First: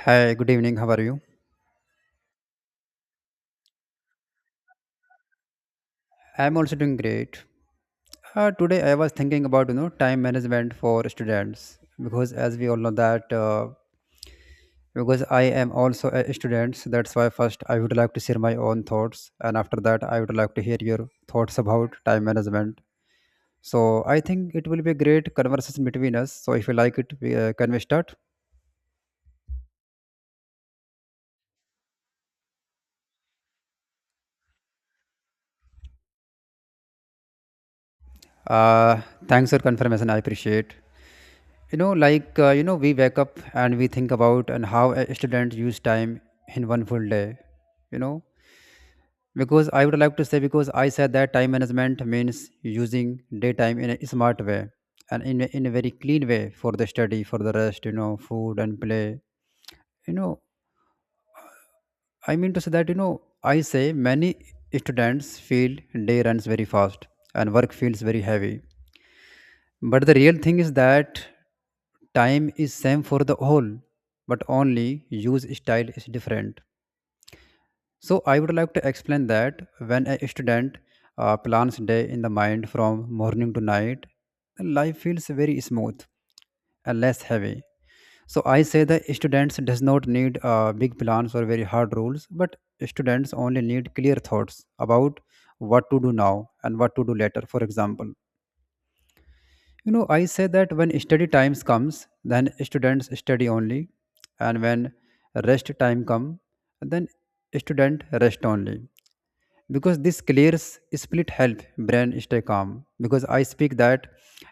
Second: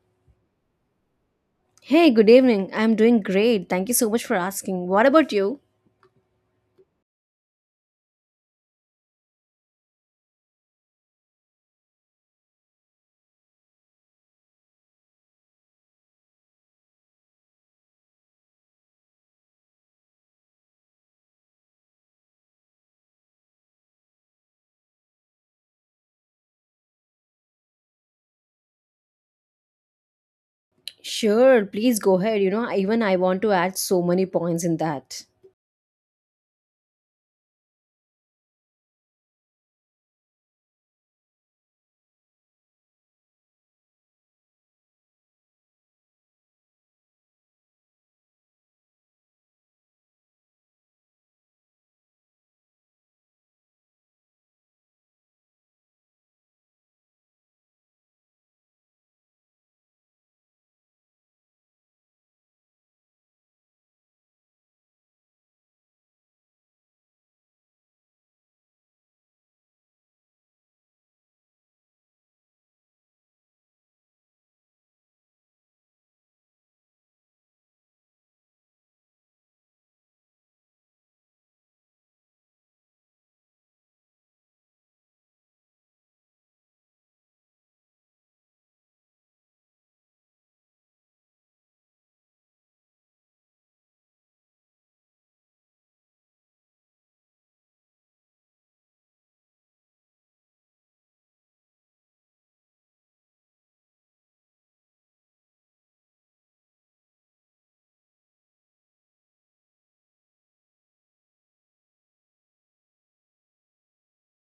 Hi, good evening. How are you? Hey, good evening. I'm doing great. Thank you so much for asking. What about you? I'm also doing great. Today I was thinking about time management for students because as we all know that because I am also a student, so that's why first I would like to share my own thoughts, and after that I would like to hear your thoughts about time management. So I think it will be a great conversation between us. So if you like it, can we start? Sure, please go ahead. You know, even I want to add so many points in that. Uh, Thanks for confirmation. I appreciate. You know, we wake up and we think about and how a student use time in one full day, you know, because I would like to say because I said that time management means using daytime in a smart way and in a very clean way for the study, for the rest, you know, food and play know I mean to say that, you know, I say many students feel day runs very fast and work feels very heavy. But the real thing is that time is same for the all, but only use style is different. So I would like to explain that when a student plans day in the mind from morning to night, life feels very smooth and less heavy. So I say that students does not need big plans or very hard rules, but students only need clear thoughts about what to do now and what to do later. For example, you know, I say that when study times comes, then students study only, and when rest time come, then student rest only. Because this clears split help brain stay calm. Because I speak that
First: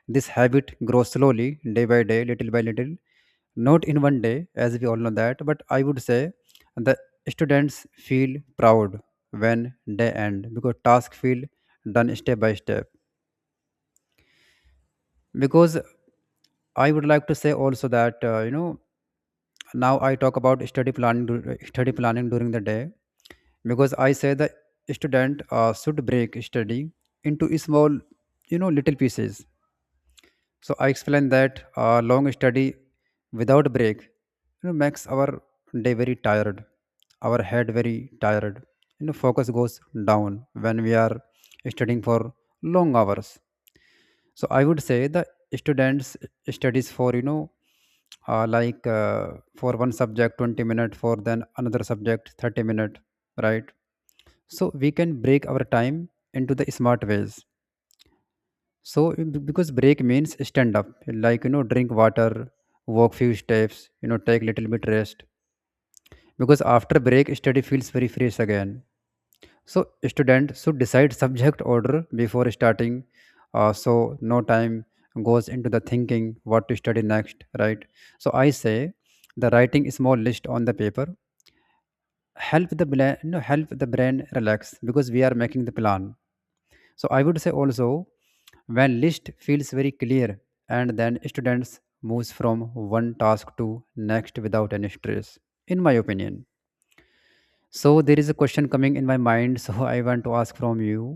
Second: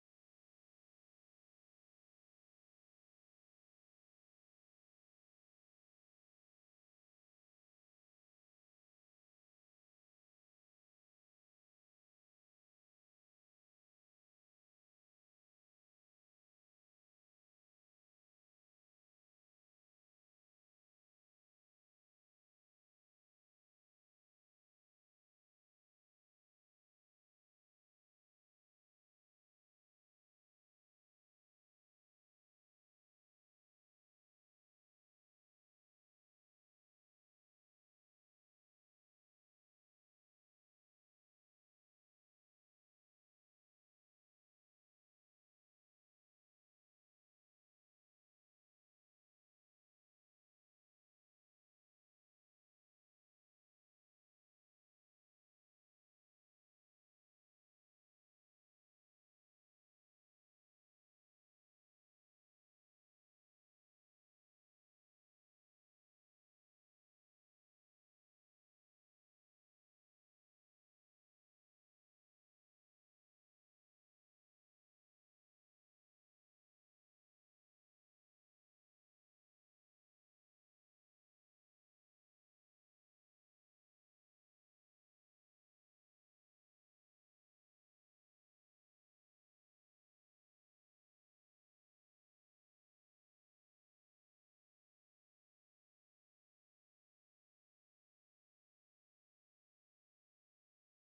this habit grows slowly, day by day, little by little, not in one day, as we all know that. But I would say the students feel proud when they end because task feel done step by step because I would like to say also that now I talk about study planning during the day because I say the student should break study into small, you know, little pieces. So I explain that long study without break, you know, makes our day very tired, our head very tired. You know focus goes down when we are studying for long hours, so I would say the students studies for, you know, uh, like uh, for one subject 20 minute for then another subject 30 minute, right? So we can break our time into the smart ways. So because break means stand up, like, you know, drink water, walk few steps, you know, take little bit rest because after break study feels very fresh again. So student should decide subject order before starting, so no time goes into the thinking what to study next, right? So I say the writing small list on the paper help the bla- you know, help the brain relax because we are making the plan. So I would say also when list feels very clear and then students moves from one task to next without any stress, in my opinion. So there is a question coming in my mind so I want to ask from you.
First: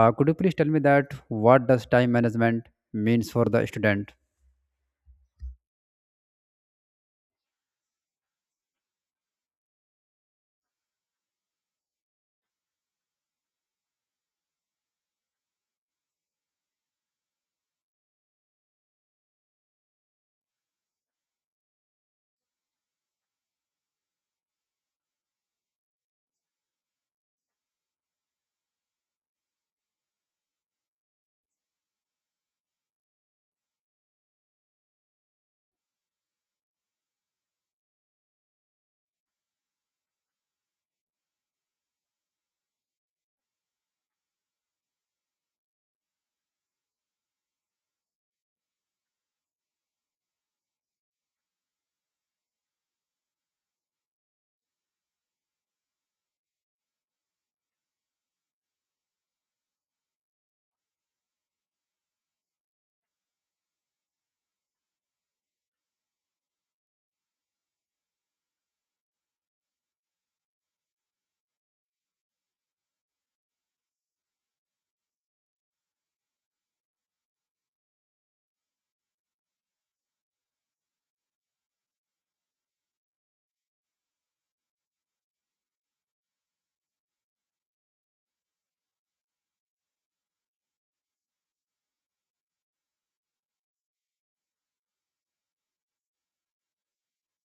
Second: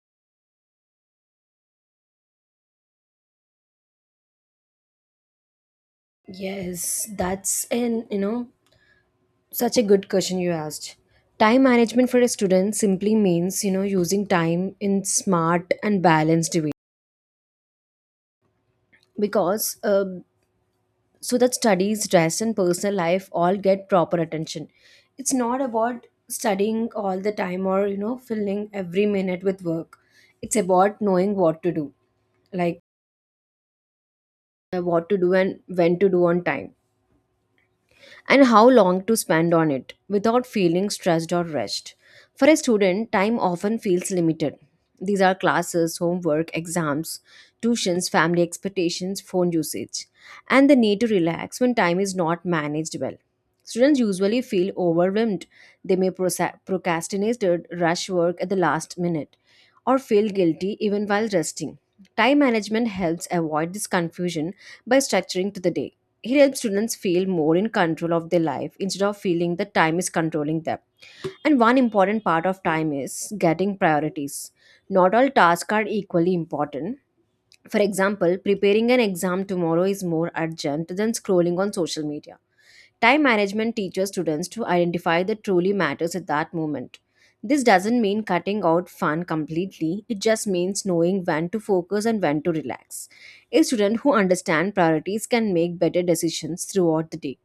Could you please tell me that what does time management means for the student? Yes, that's such a good question you asked. Time management for a student simply means, using time in smart and balanced way because so that studies dress and personal life all get proper attention. It's not about studying all the time or filling every minute with work. It's about knowing what to do like and when to do on time and how long to spend on it without feeling stressed or rushed. For a student, time often feels limited. These are classes, homework, exams, tuitions, family expectations, phone usage, and the need to relax when time is not managed well. Students usually feel overwhelmed. They may procrastinate or rush work at the last minute or feel guilty even while resting. Time management helps avoid this confusion by structuring to the day. He helps students feel more in control of their life instead of feeling that time is controlling them. And one important part of time is getting priorities. Not all tasks are equally important. For example, preparing an exam tomorrow is more urgent than scrolling on social media. Time management teaches students to identify that truly matters at that moment. This doesn't mean cutting out fun completely, it just means knowing when to focus and when to relax. A student who understands priorities can make better decisions throughout the day.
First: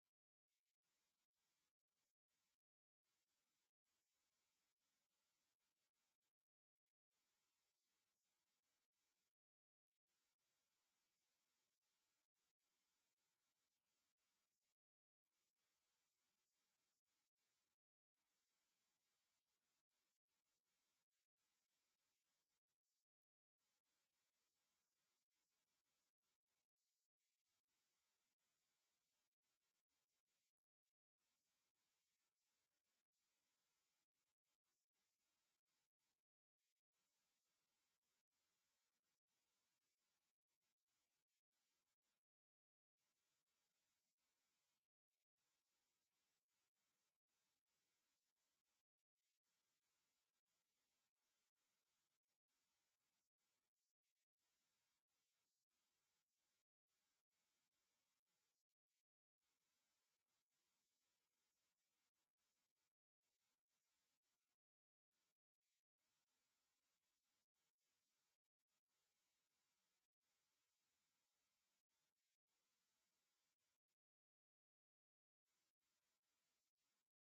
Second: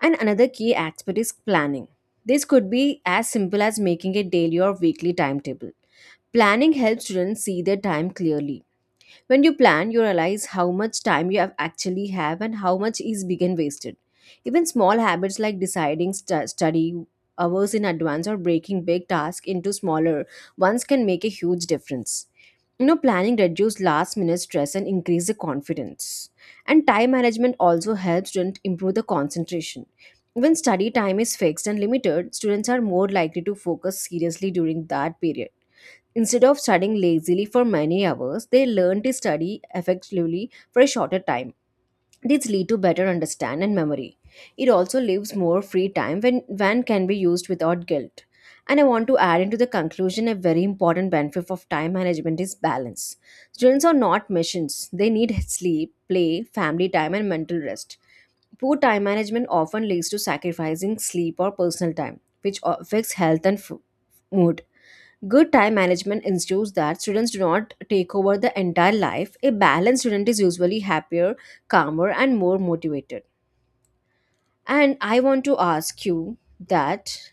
And another key aspect is planning. This could be as simple as making a daily or weekly timetable. Planning helps students see their time clearly. When you plan, you realize how much time you have actually have and how much is being wasted. Even small habits like deciding study hours in advance or breaking big tasks into smaller ones can make a huge difference. Planning reduces last minute stress and increase the confidence. And time management also helps students improve the concentration. When study time is fixed and limited, students are more likely to focus seriously during that period. Instead of studying lazily for many hours, they learn to study effectively for a shorter time. This leads to better understand and memory. It also leaves more free time when can be used without guilt. And I want to add into the conclusion a very important benefit of time management is balance. Students are not machines. They need sleep, play, family time and mental rest. Poor time management often leads to sacrificing sleep or personal time, which affects health and mood. Good time management ensures that students do not take over the entire life. A balanced student is usually happier, calmer, and more motivated. And I want to ask you that,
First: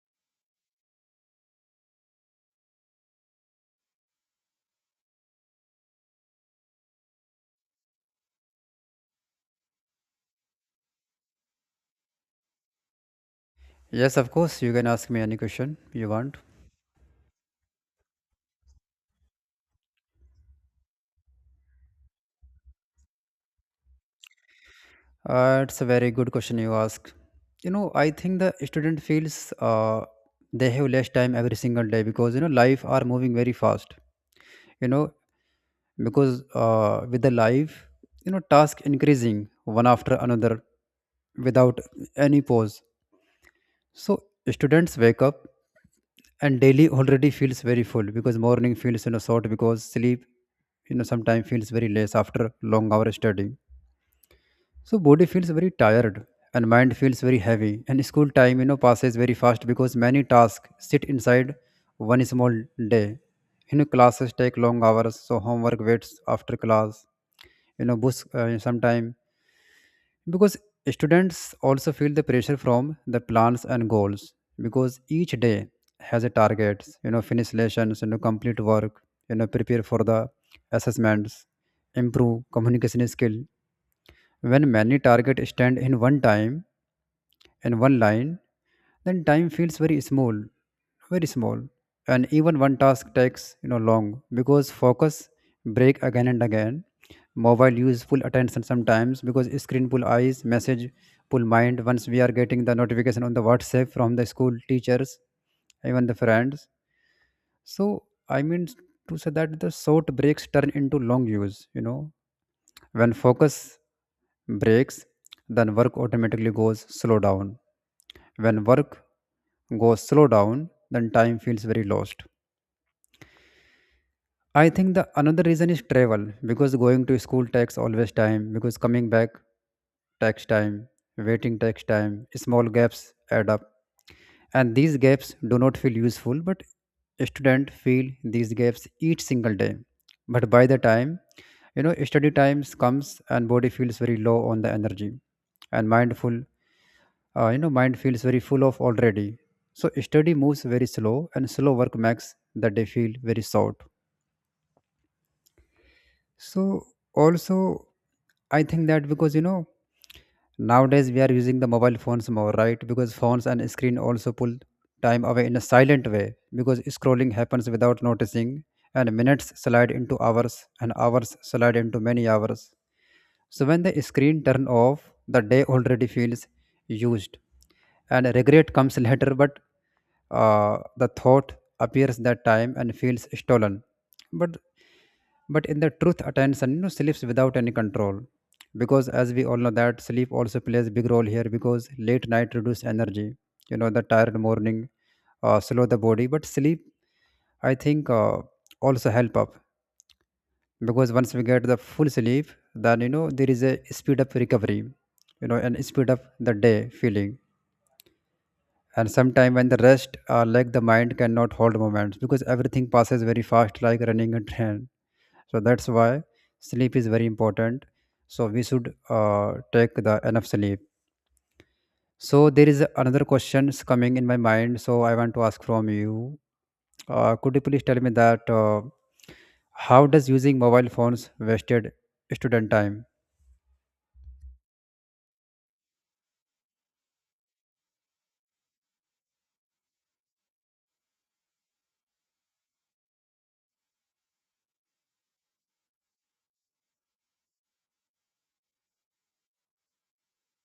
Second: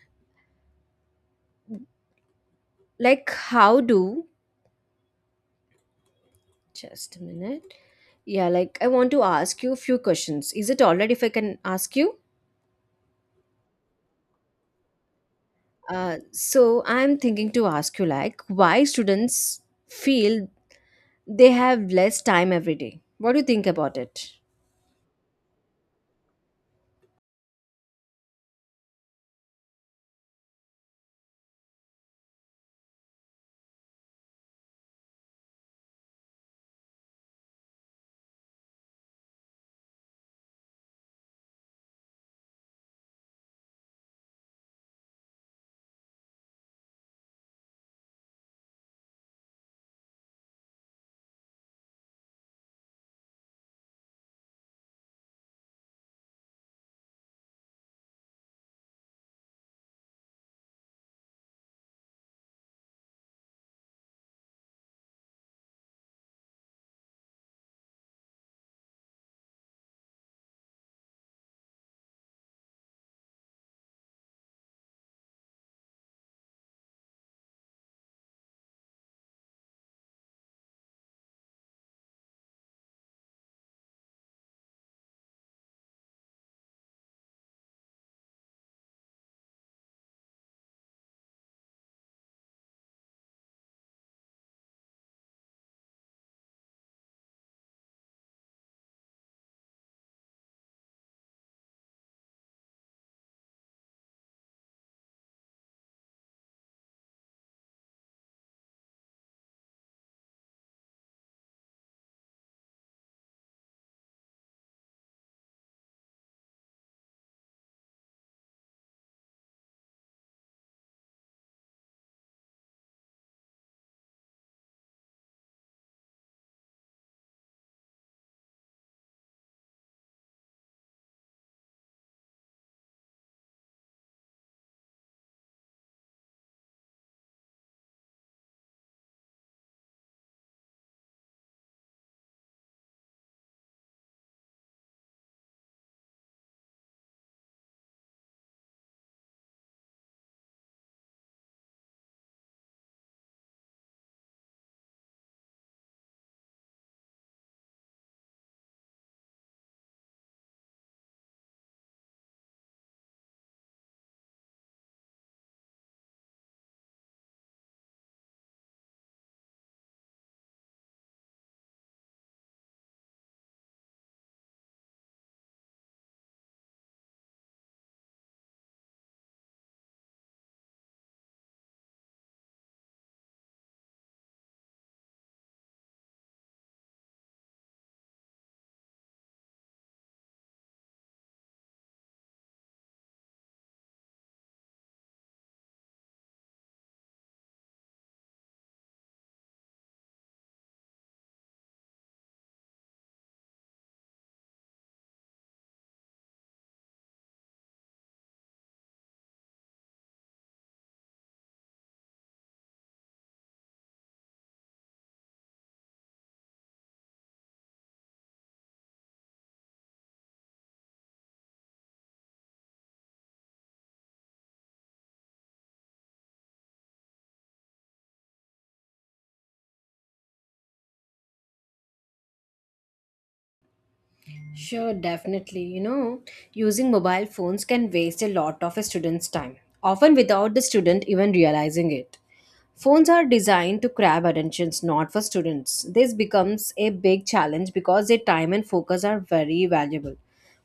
like, just a minute. Yeah, like, I want to ask you a few questions. Is it all right if I can ask you? Yes, of course. You can ask me any question you Uh, want. so I'm thinking to ask you, like, why students feel they have less time every day. What do you think about it? It's a very good question you ask. You know, I think the student feels they have less time every single day because, you know, life are moving very fast. You know, because with the life, you know, task increasing one after another without any pause. So students wake up and daily already feels very full because morning feels, you know, short because sleep, you know, sometimes feels very less after long hour studying. So body feels very tired and mind feels very heavy and school time, you know, passes very fast because many tasks sit inside one small day. You know classes take long hours so homework waits after class. You know books sometimes because students also feel the pressure from the plans and goals because each day has a targets, you know, finish lessons, you know, complete work, you know, prepare for the assessments, improve communication skill. When many targets stand in one time, in one line, then time feels very small, very small, and even one task takes, you know, long because focus break again and again. Mobile use full attention sometimes because screen pull eyes, message pull mind once we are getting the notification on the WhatsApp from the school teachers, even the friends. So I mean to say that the short breaks turn into long use, you know, when focus breaks, then work automatically goes slow down. When work goes slow down, then time feels very lost. I think the another reason is travel because going to school takes always time because coming back takes time, waiting takes time, small gaps add up. And these gaps do not feel useful, but students feel these gaps each single day. But by the time, you know, study times comes and body feels very low on the energy and mindful, you know, mind feels very full of already. So study moves very slow and slow work makes the day feel very short. So also I think that because, you know, nowadays we are using the mobile phones more, right? Because phones and screen also pull time away in a silent way because scrolling happens without noticing and minutes slide into hours and hours slide into many hours. So when the screen turn off, the day already feels used and regret comes later but the thought appears that time and feels stolen. But but in the truth attention, you know, sleeps without any control because as we all know that sleep also plays a big role here because late night reduce energy, you know, the tired morning slow the body but sleep I think also help up because once we get the full sleep, then, you know, there is a speed up recovery, you know, and speed up the day feeling. And sometime when the rest, like the mind cannot hold moments because everything passes very fast like running a train. So that's why sleep is very important, so we should take the enough sleep. So there is another questions coming in my mind so I want to ask from you. Could you please tell me that how does using mobile phones wasted student time? Sure, definitely. Using mobile phones can waste a lot of a student's time, often without the student even realizing it. Phones are designed to grab attentions, not for students. This becomes a big challenge because their time and focus are very valuable.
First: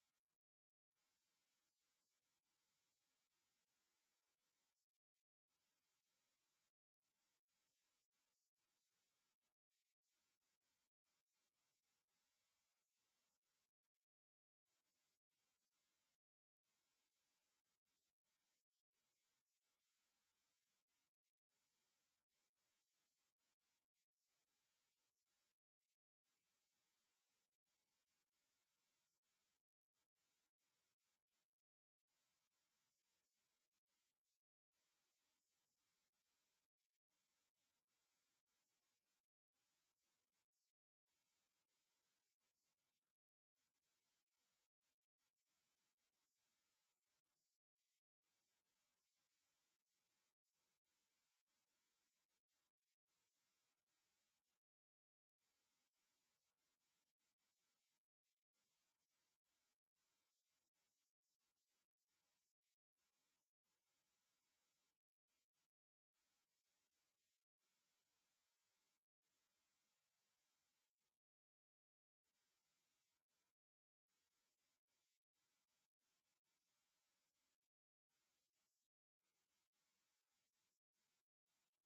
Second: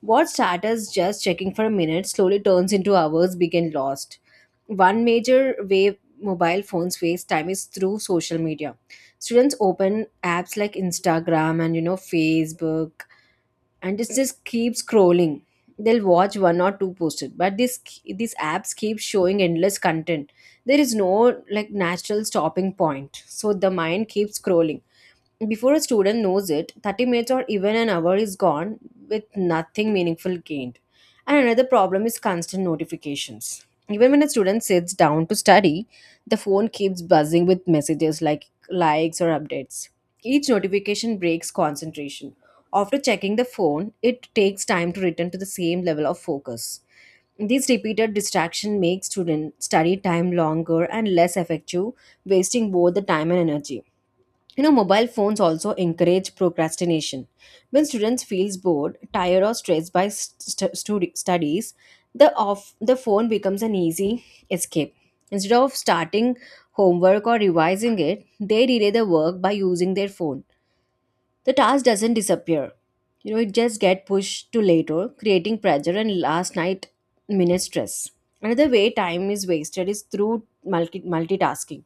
What started as just checking for a minute slowly turns into hours being lost. One major way mobile phones waste time is through social media. Students open apps like Instagram and Facebook, and it just keeps scrolling. They'll watch one or two posted, but this these apps keep showing endless content. There is no like natural stopping point, so the mind keeps scrolling. Before a student knows it, 30 minutes or even an hour is gone with nothing meaningful gained. And another problem is constant notifications. Even when a student sits down to study, the phone keeps buzzing with messages like likes or updates. Each notification breaks concentration. After checking the phone, it takes time to return to the same level of focus. This repeated distraction makes student study time longer and less effective, wasting both the time and energy. Mobile phones also encourage procrastination. When students feels bored, tired, or stressed by studies, the off the phone becomes an easy escape. Instead of starting homework or revising it, they delay the work by using their phone. The task doesn't disappear. It just get pushed to later, creating pressure and last night minute stress. Another way time is wasted is through multitasking,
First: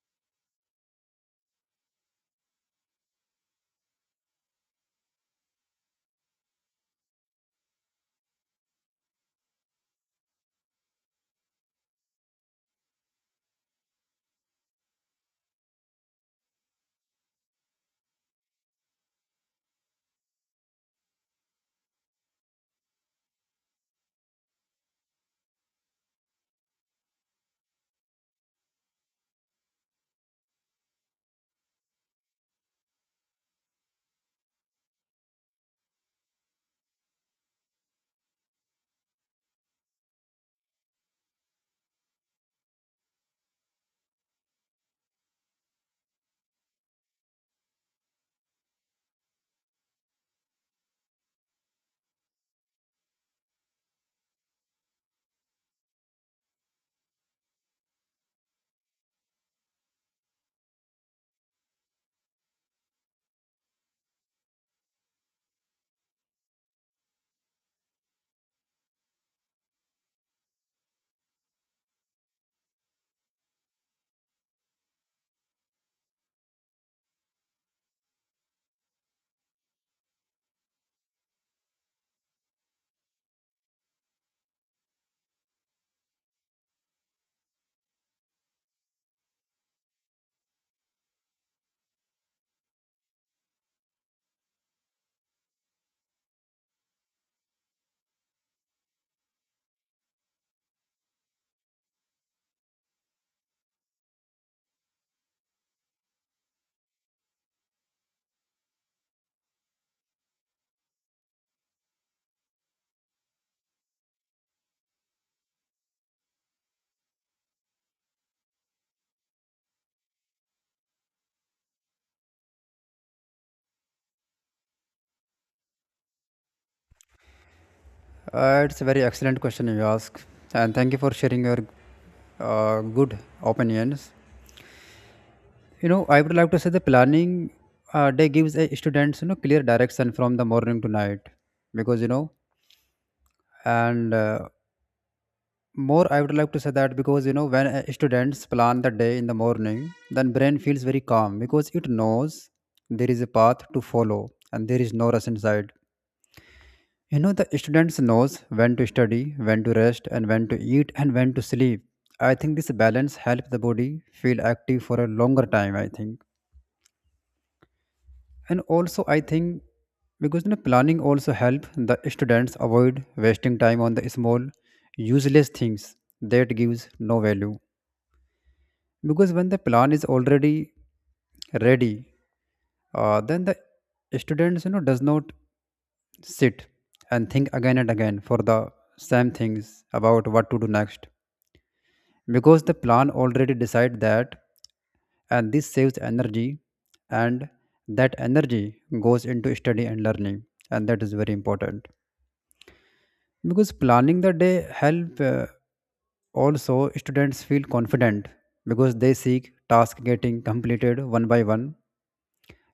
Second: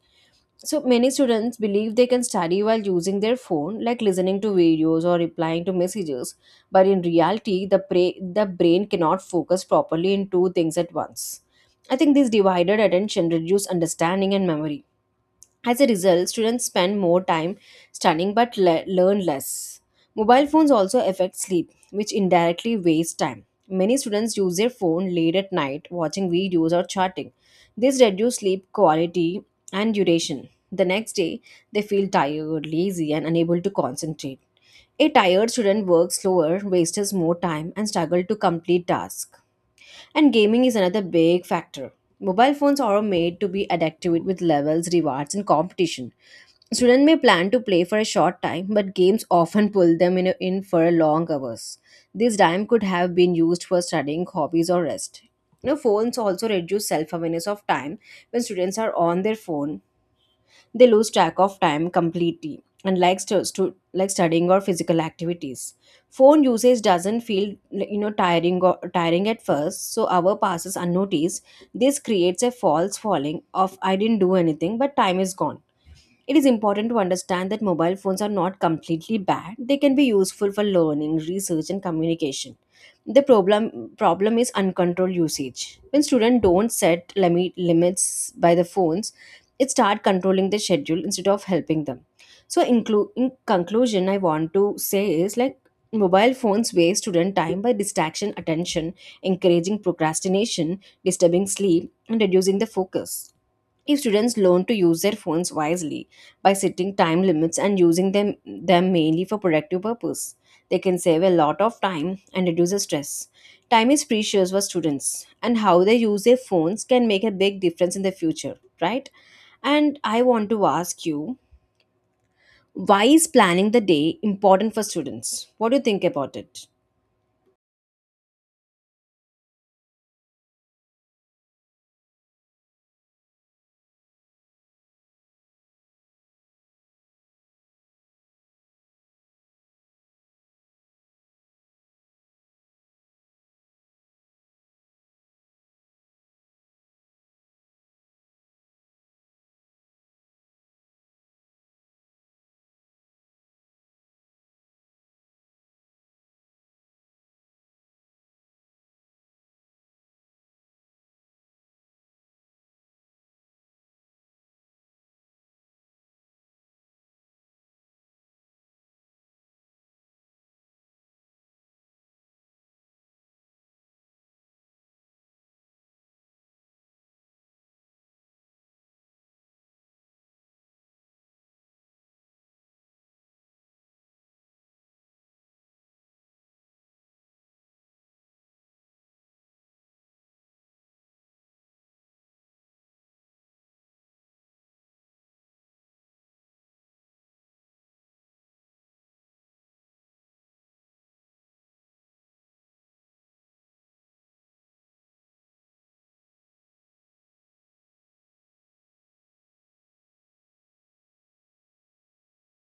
so many students believe they can study while using their phone, like listening to videos or replying to messages. But in reality, the brain cannot focus properly in two things at once. I think this divided attention reduces understanding and memory. As a result, students spend more time studying but learn less. Mobile phones also affect sleep, which indirectly wastes time. Many students use their phone late at night, watching videos or chatting. This reduces sleep quality and duration. The next day, they feel tired, lazy, and unable to concentrate. A tired student works slower, wastes more time, and struggles to complete tasks. And gaming is another big factor. Mobile phones are made to be addictive with levels, rewards, and competition. Students may plan to play for a short time, but games often pull them in for long hours. This time could have been used for studying, hobbies, or rest. Phones also reduce self awareness of time. When students are on their phone, they lose track of time completely, unlike studying or physical activities. Phone usage doesn't feel like, tiring at first, so hour passes unnoticed. This creates a false falling of I didn't do anything, but time is gone. It is important to understand that mobile phones are not completely bad. They can be useful for learning, research, and communication. The problem is uncontrolled usage. When students don't set limits by the phones, it start controlling their schedule instead of helping them. So, in conclusion, I want to say is like mobile phones waste student time by distraction attention, encouraging procrastination, disturbing sleep, and reducing the focus. If students learn to use their phones wisely by setting time limits and using them mainly for productive purpose, they can save a lot of time and reduce the stress. Time is precious for students, and how they use their phones can make a big difference in the future, right? And I want to ask you, why is planning the day important for students? What do you think about it? It's a very excellent question you ask and thank you for sharing your good opinions. You know, I would like to say the planning day gives a students, you know, clear direction from the morning to night because, you know, and more I would like to say that because, you know, when students plan the day in the morning, then brain feels very calm because it knows there is a path to follow and there is no rush inside. You know, the students knows when to study, when to rest, and when to eat, and when to sleep. I think this balance helps the body feel active for a longer time, I think. And also I think, because, you know, planning also help the students avoid wasting time on the small useless things that gives no value because when the plan is already ready, then the students, you know, does not sit and think again and again for the same things about what to do next because the plan already decide that, and this saves energy, and that energy goes into study and learning, and that is very important because planning the day help, also students feel confident because they seek task getting completed one by one,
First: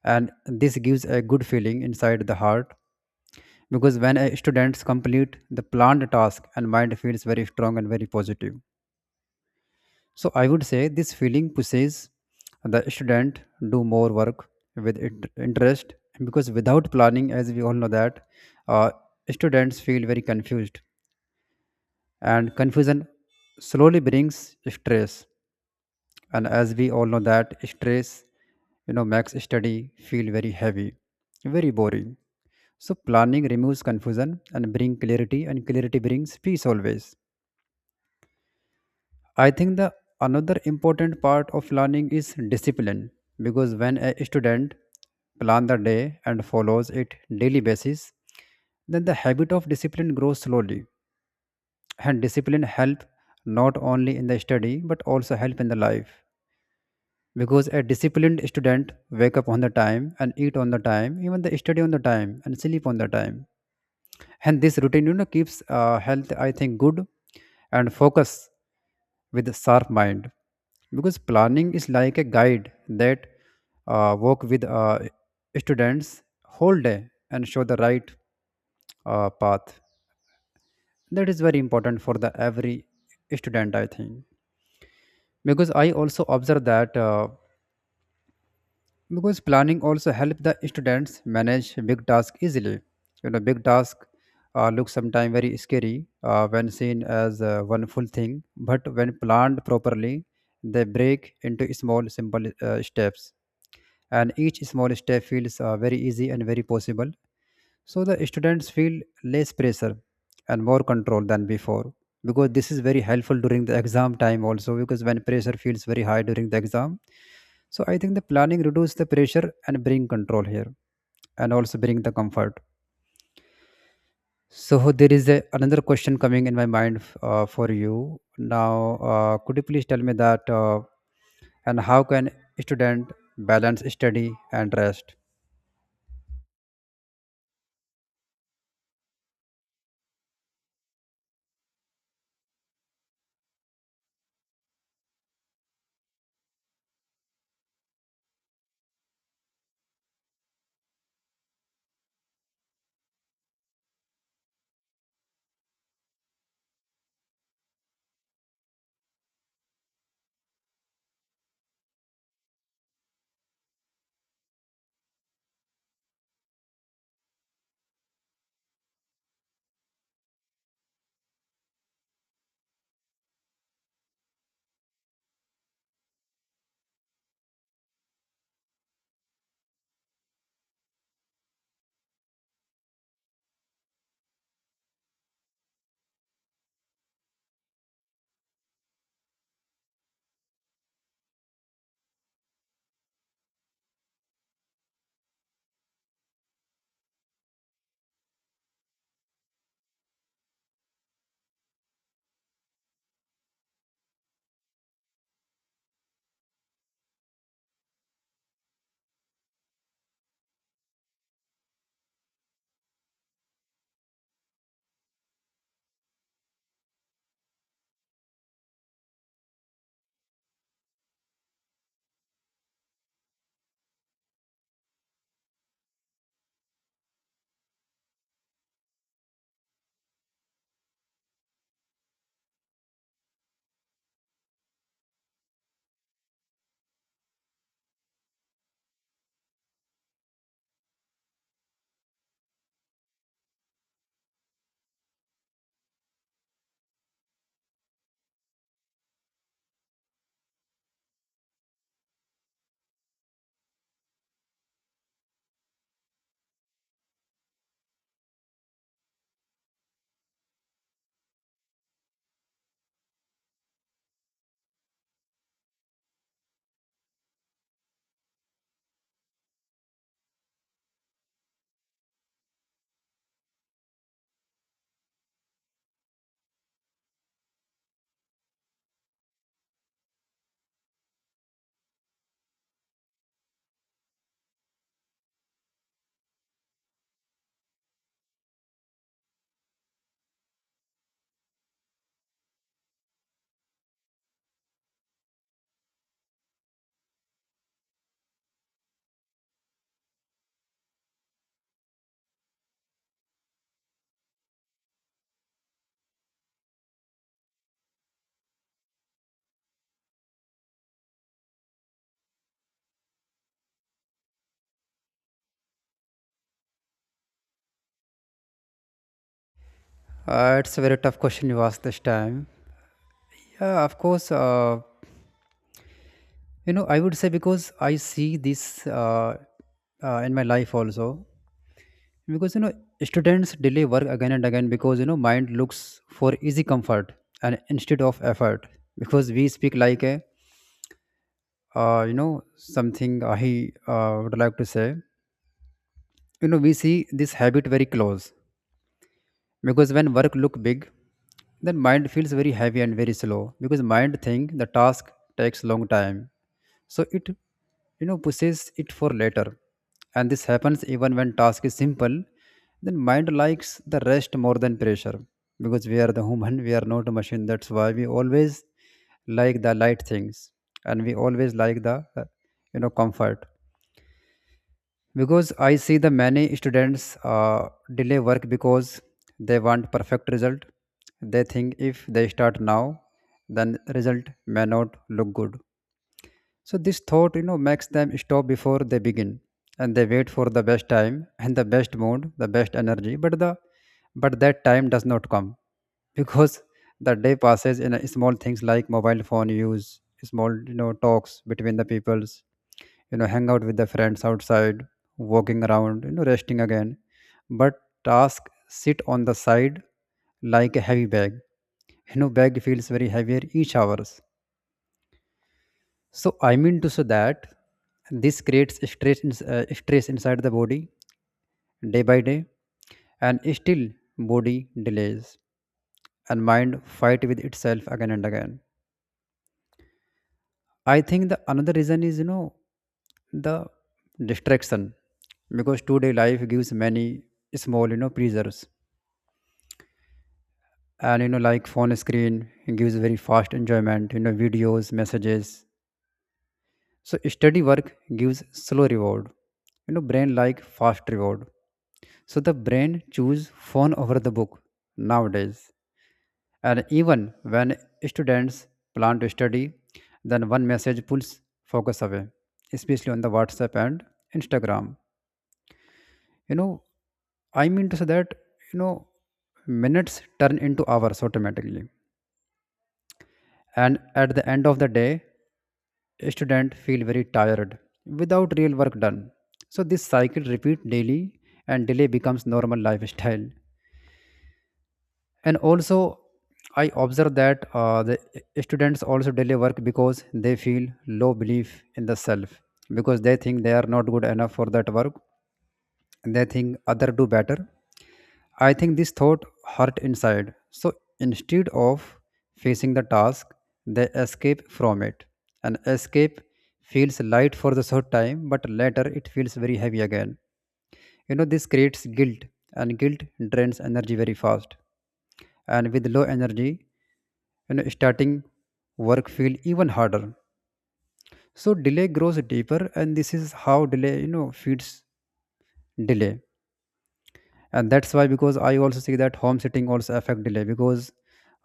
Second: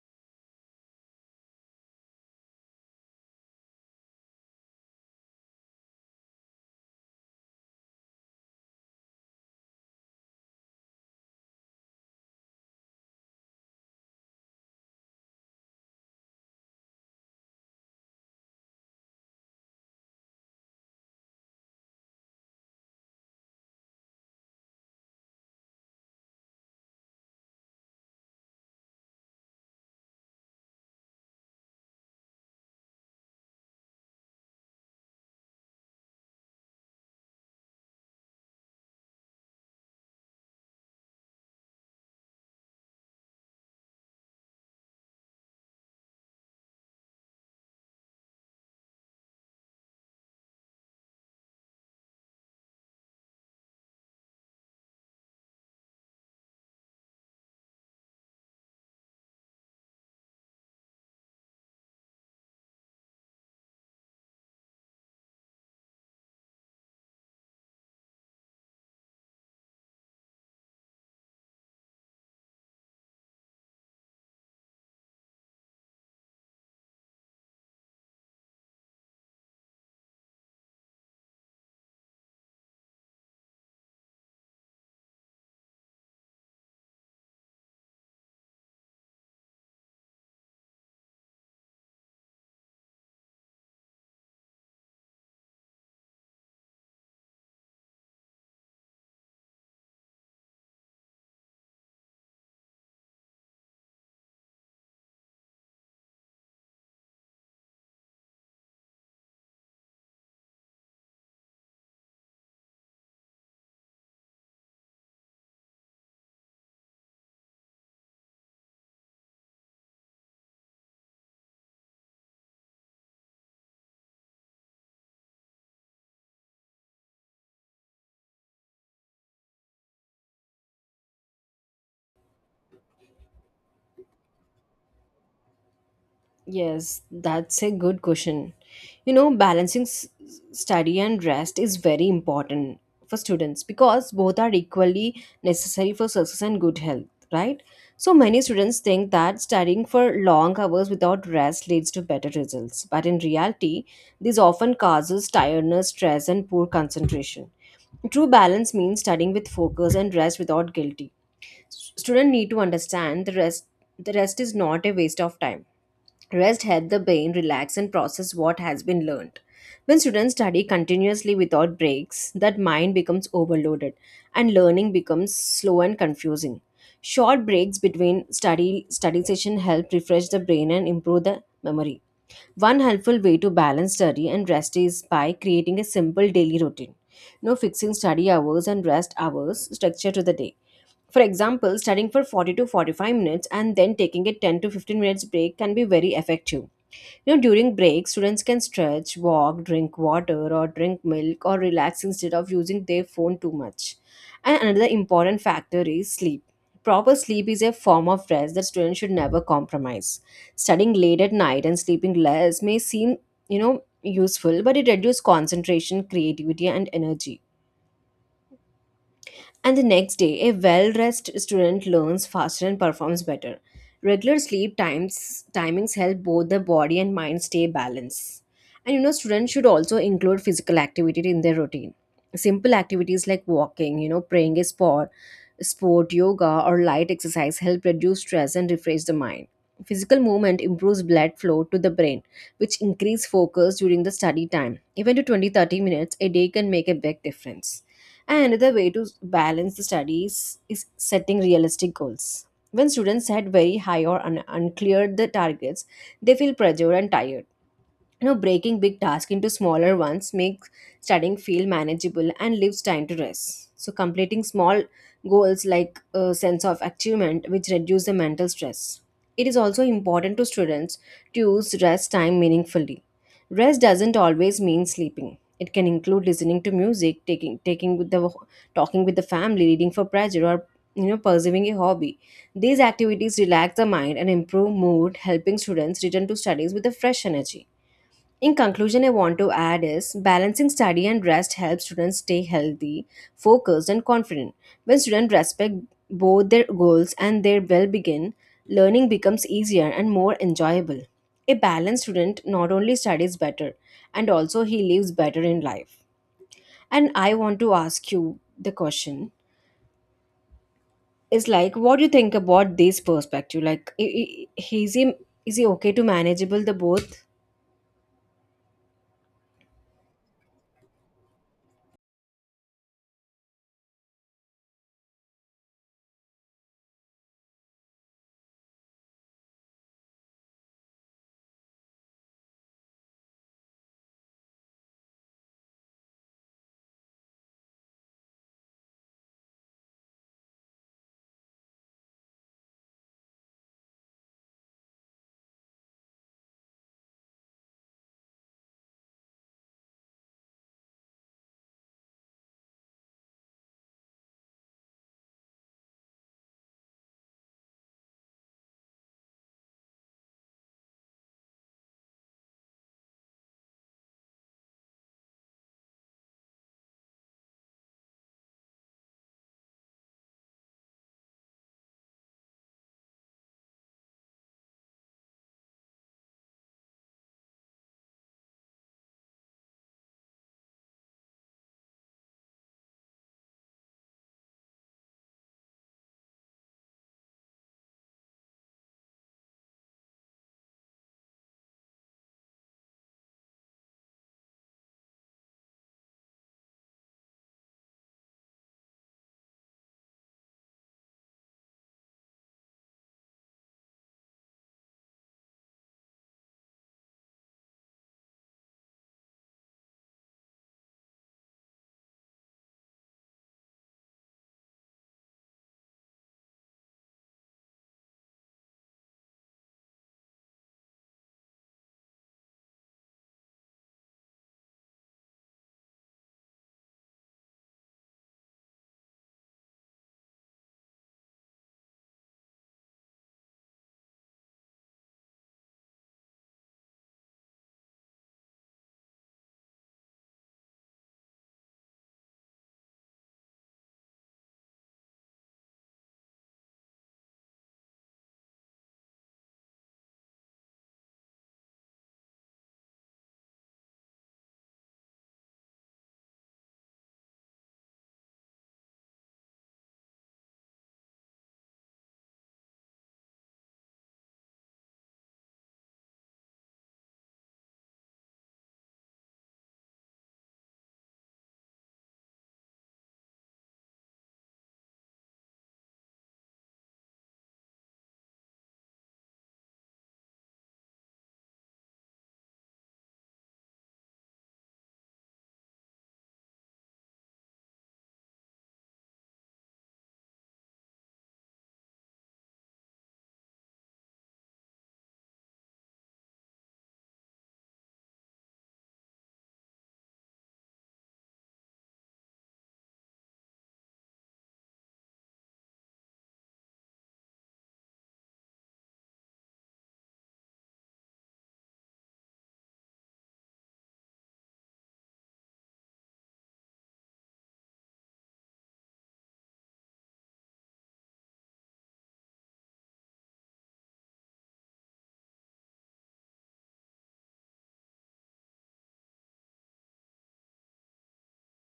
and this gives a good feeling inside the heart because when a students complete the planned task and mind feels very strong and very positive. So I would say this feeling pushes the student do more work with interest because without planning as we all know that uh, students feel very confused and confusion slowly brings stress, and as we all know that stress, you know, makes study feel very heavy, very boring. So planning removes confusion and bring clarity, and clarity brings peace always. I think the another important part of learning is discipline because when a student plan the day and follows it daily basis, then the habit of discipline grows slowly, and discipline help not only in the study but also help in the life because a disciplined student wake up on the time and eat on the time even the study on the time and sleep on the time. And this routine, you know, keeps health I think good and focus with a sharp mind because planning is like a guide that Work with students whole day and show the right path that is very important for the every student, I think. Because I also observe that because planning also help the students manage big task easily. You know, big task looks sometimes very scary when seen as one full thing, but when planned properly, they break into small simple steps, and each small step feels very easy and very possible. So the students feel less pressure and more control than before. Because this is very helpful during the exam time also, because when pressure feels very high during the exam, so I think the planning reduce the pressure and bring control here, and also bring the comfort. So there is a, another question coming in my mind for you now. Could you please tell me that and how can student balance study and rest? Yes, that's a good question. Balancing study and rest is very important for students because both are equally necessary for success and good health, right? So many students think that studying for long hours without rest leads to better results, but in reality, this often causes tiredness, stress, and poor concentration. True balance means studying with focus and rest without guilty. Students need to understand the rest is not a waste of time. Rest helps the brain relax and process what has been learned. When students study continuously without breaks, that mind becomes overloaded and learning becomes slow and confusing. Short breaks between study session help refresh the brain and improve the memory. One helpful way to balance study and rest is by creating a simple daily routine. No fixing study hours and rest hours structure to the day. For example, studying for 40 to 45 minutes and then taking a 10 to 15 minutes break can be very effective. During breaks, students can stretch, walk, drink water, or drink milk, or relax instead of using their phone too much. And another important factor is sleep. Proper sleep is a form of rest that students should never compromise. Studying late at night and sleeping less may seem, useful, but it reduces concentration, creativity, and energy. And the next day, a well dressed student learns faster and performs better. Regular sleep times timings help both the body and mind stay balanced. And students should also include physical activity in their routine. Simple activities like walking, praying a sport, yoga, or light exercise help reduce stress and refresh the mind. Physical movement improves blood flow to the brain, which increase focus during the study time. Even to 20-30 minutes a day can make a big difference. And another way to balance the studies is setting realistic goals. When students set very high or unclear the targets, they feel pressured and tired. Breaking big tasks into smaller ones makes studying feel manageable and leaves time to rest, so completing small goals like a sense of achievement which reduce the mental stress. It is also important to students to use rest time meaningfully. Rest doesn't always mean sleeping. It can include listening to music, taking taking with the talking with the family, reading for pleasure, or pursuing a hobby. These activities relax the mind and improve mood, helping students return to studies with a fresh energy. In conclusion, I want to add is balancing study and rest helps students stay healthy, focused, and confident. When students respect both their goals and their well-being, learning becomes easier and more enjoyable. A balanced student not only studies better and also he lives better in life. And I want to ask you the question is like what do you think about this perspective? Like is he is he okay to manageable the both? It's a very tough question you asked this time. Yeah, of course. You know, I would say because I see this in my life also. Because you know, students delay work again and again because you know mind looks for easy comfort and instead of effort. Because we speak like a you know, something I would like to say. You know, we see this habit very close, because when work look big, then mind feels very heavy and very slow, because mind think the task takes long time, so it, you know, pushes it for later. And this happens even when task is simple. Then mind likes the rest more than pressure, because we are the human, we are not a machine, that's why we always like the light things, and we always like the you know, comfort. Because I see the many students delay work because they want perfect result. They think if they start now, then result may not look good. So this thought, you know, makes them stop before they begin, and they wait for the best time and the best mood the best energy, but that time does not come. Because the day passes in a small things like mobile phone use, small, you know, talks between the peoples, you know, hang out with the friends outside, walking around, you know, resting again, but task sit on the side like a heavy bag. You know, bag feels very heavier each hours. So I mean to say that this creates stress stress inside the body day by day, and still body delays, and mind fight with itself again and again. I think the another reason is, you know, the distraction, because today life gives many small, you know, pleasures, and you know, like phone screen gives very fast enjoyment, you know, videos, messages. So steady work gives slow reward. You know, brain like fast reward, so the brain choose phone over the book nowadays. And even when students plan to study, then one message pulls focus away, especially on the WhatsApp and Instagram. You know, I mean to say that, you know, minutes turn into hours automatically. And at the end of the day, a student feel very tired without real work done. So this cycle repeat daily and delay becomes normal lifestyle. And also I observe that the students also delay work because they feel low belief in the self, because they think they are not good enough for that work, and they think other do better. I think this thought hurt inside, so instead of facing the task, they escape from it, and escape feels light for the short time, but later it feels very heavy again. You know, this creates guilt, and guilt drains energy very fast, and with low energy, you know, starting work feel even harder. So delay grows deeper, and this is how delay, you know, feeds delay. And that's why, because I also see that home sitting also affect delay, because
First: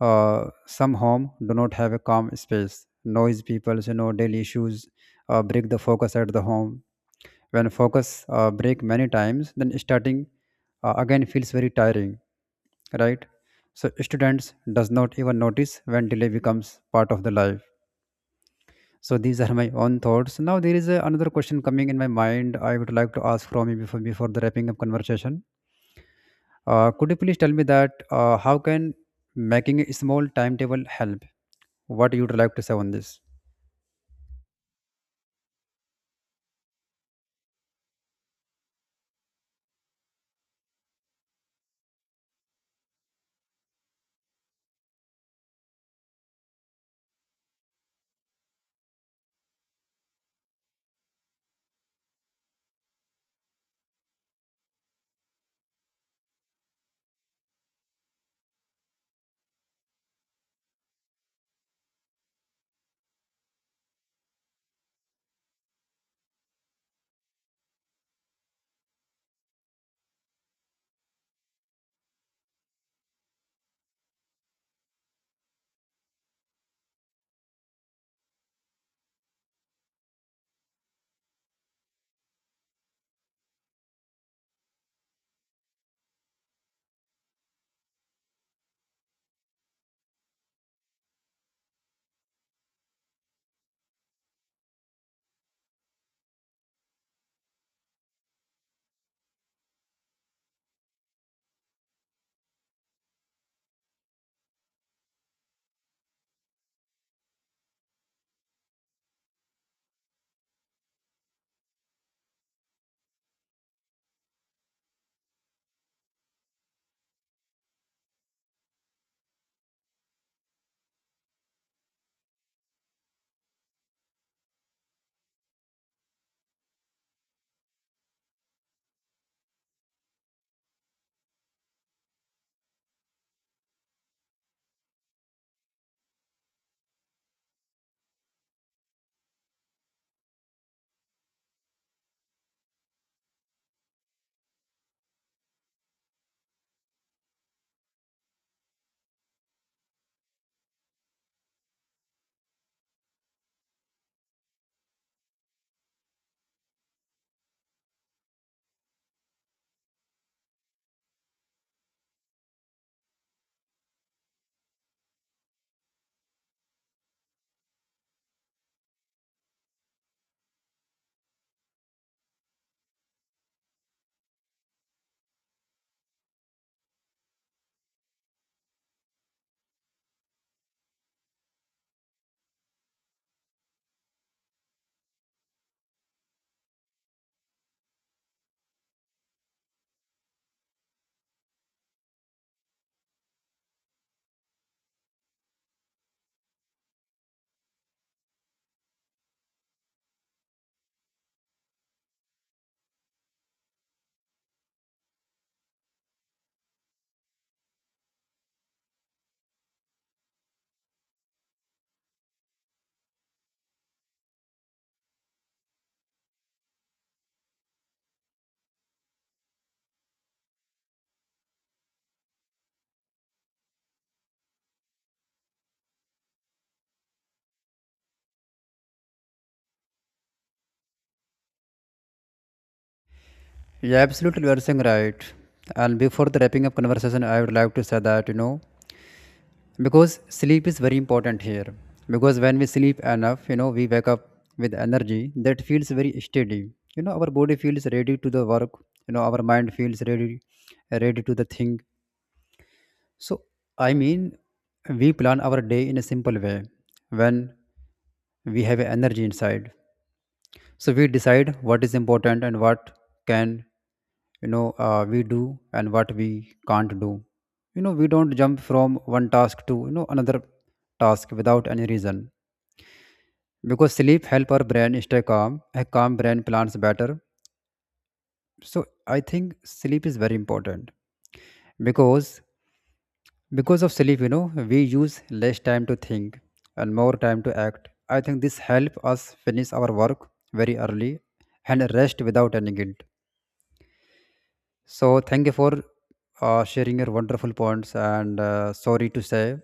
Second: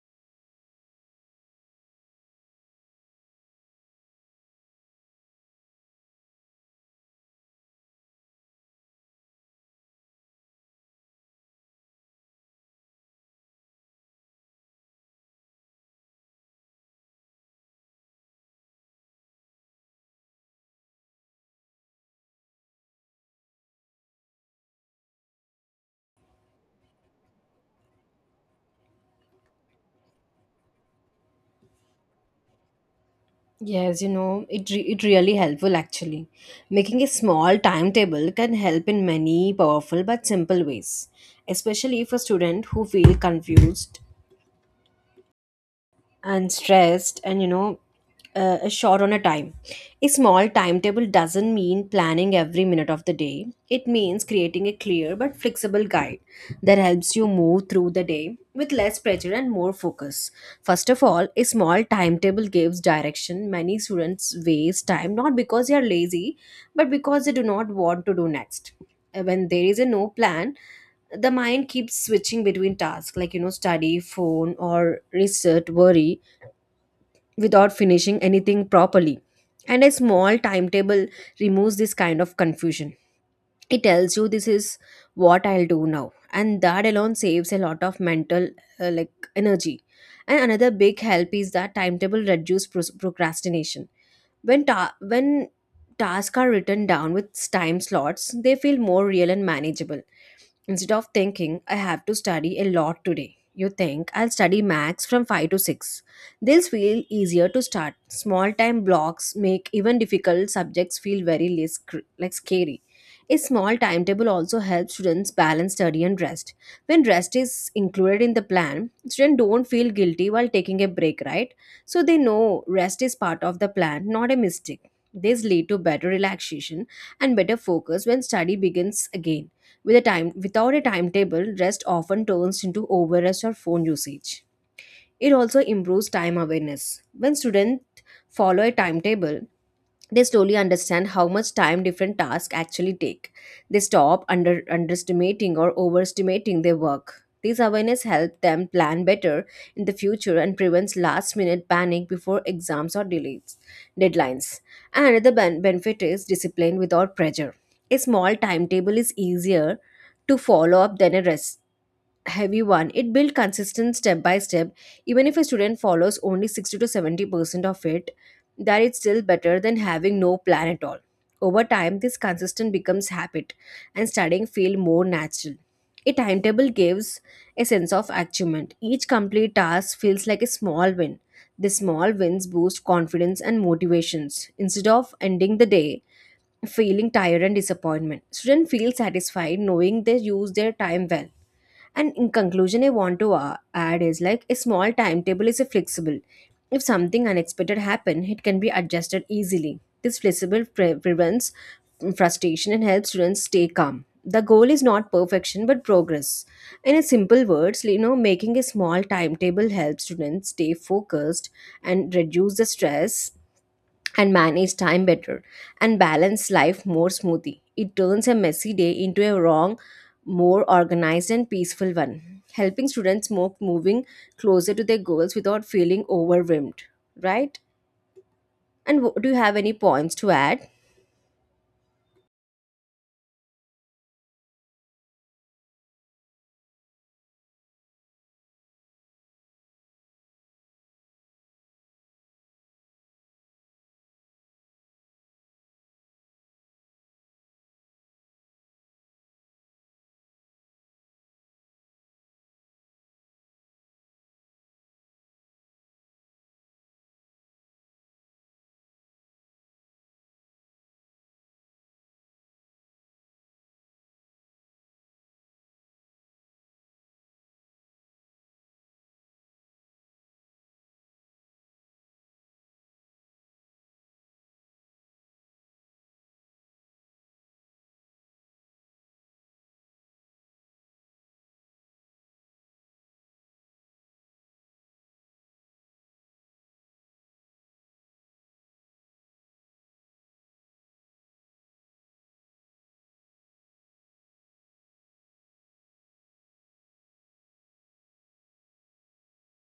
some home do not have a calm space. Noise, people, you know, daily issues break the focus at the home. When focus break many times, then starting again feels very tiring, right? So students does not even notice when delay becomes part of the life. So these are my own thoughts. Now there is a, another question coming in my mind. I would like to ask from you before the wrapping up conversation. Could you please tell me that how can making a small timetable help? What you would like to say on this? Yes, it really helpful actually. Making a small timetable can help in many powerful but simple ways, especially if a student who feel confused and stressed and is short on a time. A small timetable doesn't mean planning every minute of the day. It means creating a clear but flexible guide that helps you move through the day with less pressure and more focus. First of all, a small timetable gives direction. Many students waste time not because they are lazy but because they do not want to do next. When there is a no plan, the mind keeps switching between tasks like study, phone, or research, worry, without finishing anything properly. And a small timetable removes this kind of confusion. It tells you this is what I'll do now, and that alone saves a lot of mental, like, energy. And another big help is that timetable reduce procrastination. When tasks are written down with time slots, they feel more real and manageable. Instead of thinking, I have to study a lot today, you think, I'll study max from 5 to 6. These feel easier to start. Small time blocks make even difficult subjects feel very less like scary. A small timetable also helps students balance study and rest. When rest is included in the plan, students don't feel guilty while taking a break, right? So they know rest is part of the plan, not a mistake. This lead to better relaxation and better focus when study begins again. Without a timetable, rest often turns into overrest or phone usage. It also improves time awareness. When students follow a timetable, they slowly understand how much time different tasks actually take. They stop underestimating or overestimating their work. These awareness help them plan better in the future and prevents last minute panic before exams or delays, deadlines. And another benefit is discipline without pressure. A small timetable is easier to follow up than a rest heavy one. It built consistent step by step. Even if a student follows only 60 to 70% of it, that is still better than having no plan at all. Over time, this consistent becomes habit and studying feel more natural. A timetable gives a sense of achievement. Each complete task feels like a small win. The small wins boost confidence and motivations. Instead of ending the day feeling tired and disappointment, students feel satisfied knowing they use their time well. And in conclusion, I want to add is like a small timetable is a flexible. If something unexpected happen, it can be adjusted easily. This flexible prevents frustration and helps students stay calm. The goal is not perfection but progress. In a simple words, making a small timetable helps students stay focused and reduce the stress and manage time better and balance life more smoothly. It turns a messy day into a wrong, more organized and peaceful one, helping students more moving closer to their goals without feeling overwhelmed, right? And do you have any points to add? Yeah, absolutely, you are saying right. And before the wrapping up conversation, I would like to say that, you know, because sleep is very important here, because when we sleep enough, you know, we wake up with energy that feels very steady. You know, our body feels ready to the work. You know, our mind feels ready, ready to the thing. So I mean, we plan our day in a simple way. When we have energy inside, so we decide what is important and what can, you know, we do and what we can't do. You know, we don't jump from one task to, you know, another task without any reason, because sleep help our brain stay calm. A calm brain plans better. So I think sleep is very important, because because of sleep, you know, we use less time to think and more time to act. I think this help us finish our work very early and rest without any guilt. So thank you for sharing your wonderful points, and sorry to say,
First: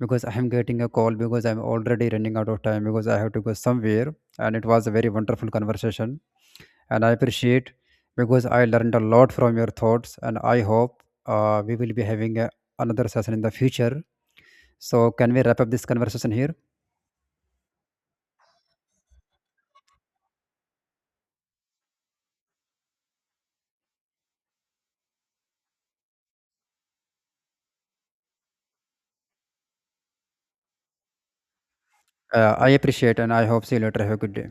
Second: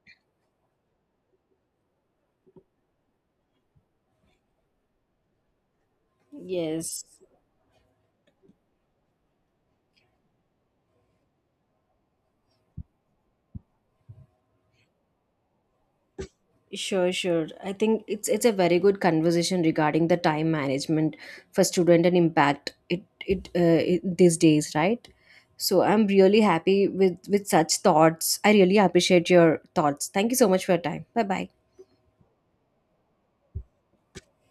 because I am getting a call, because I'm already running out of time, because I have to go somewhere, and it was a very wonderful conversation, Yes. and I appreciate, because I learned a lot from your thoughts, and I hope we will be having a, another session in the future. So can we wrap up this conversation here? Sure, sure. I think it's a very good conversation regarding the time management for student and impact it these days, right? So I'm really happy with such thoughts. I really appreciate your thoughts. Thank you so much for your time. Bye bye. I appreciate and I hope see you later. Have a good day.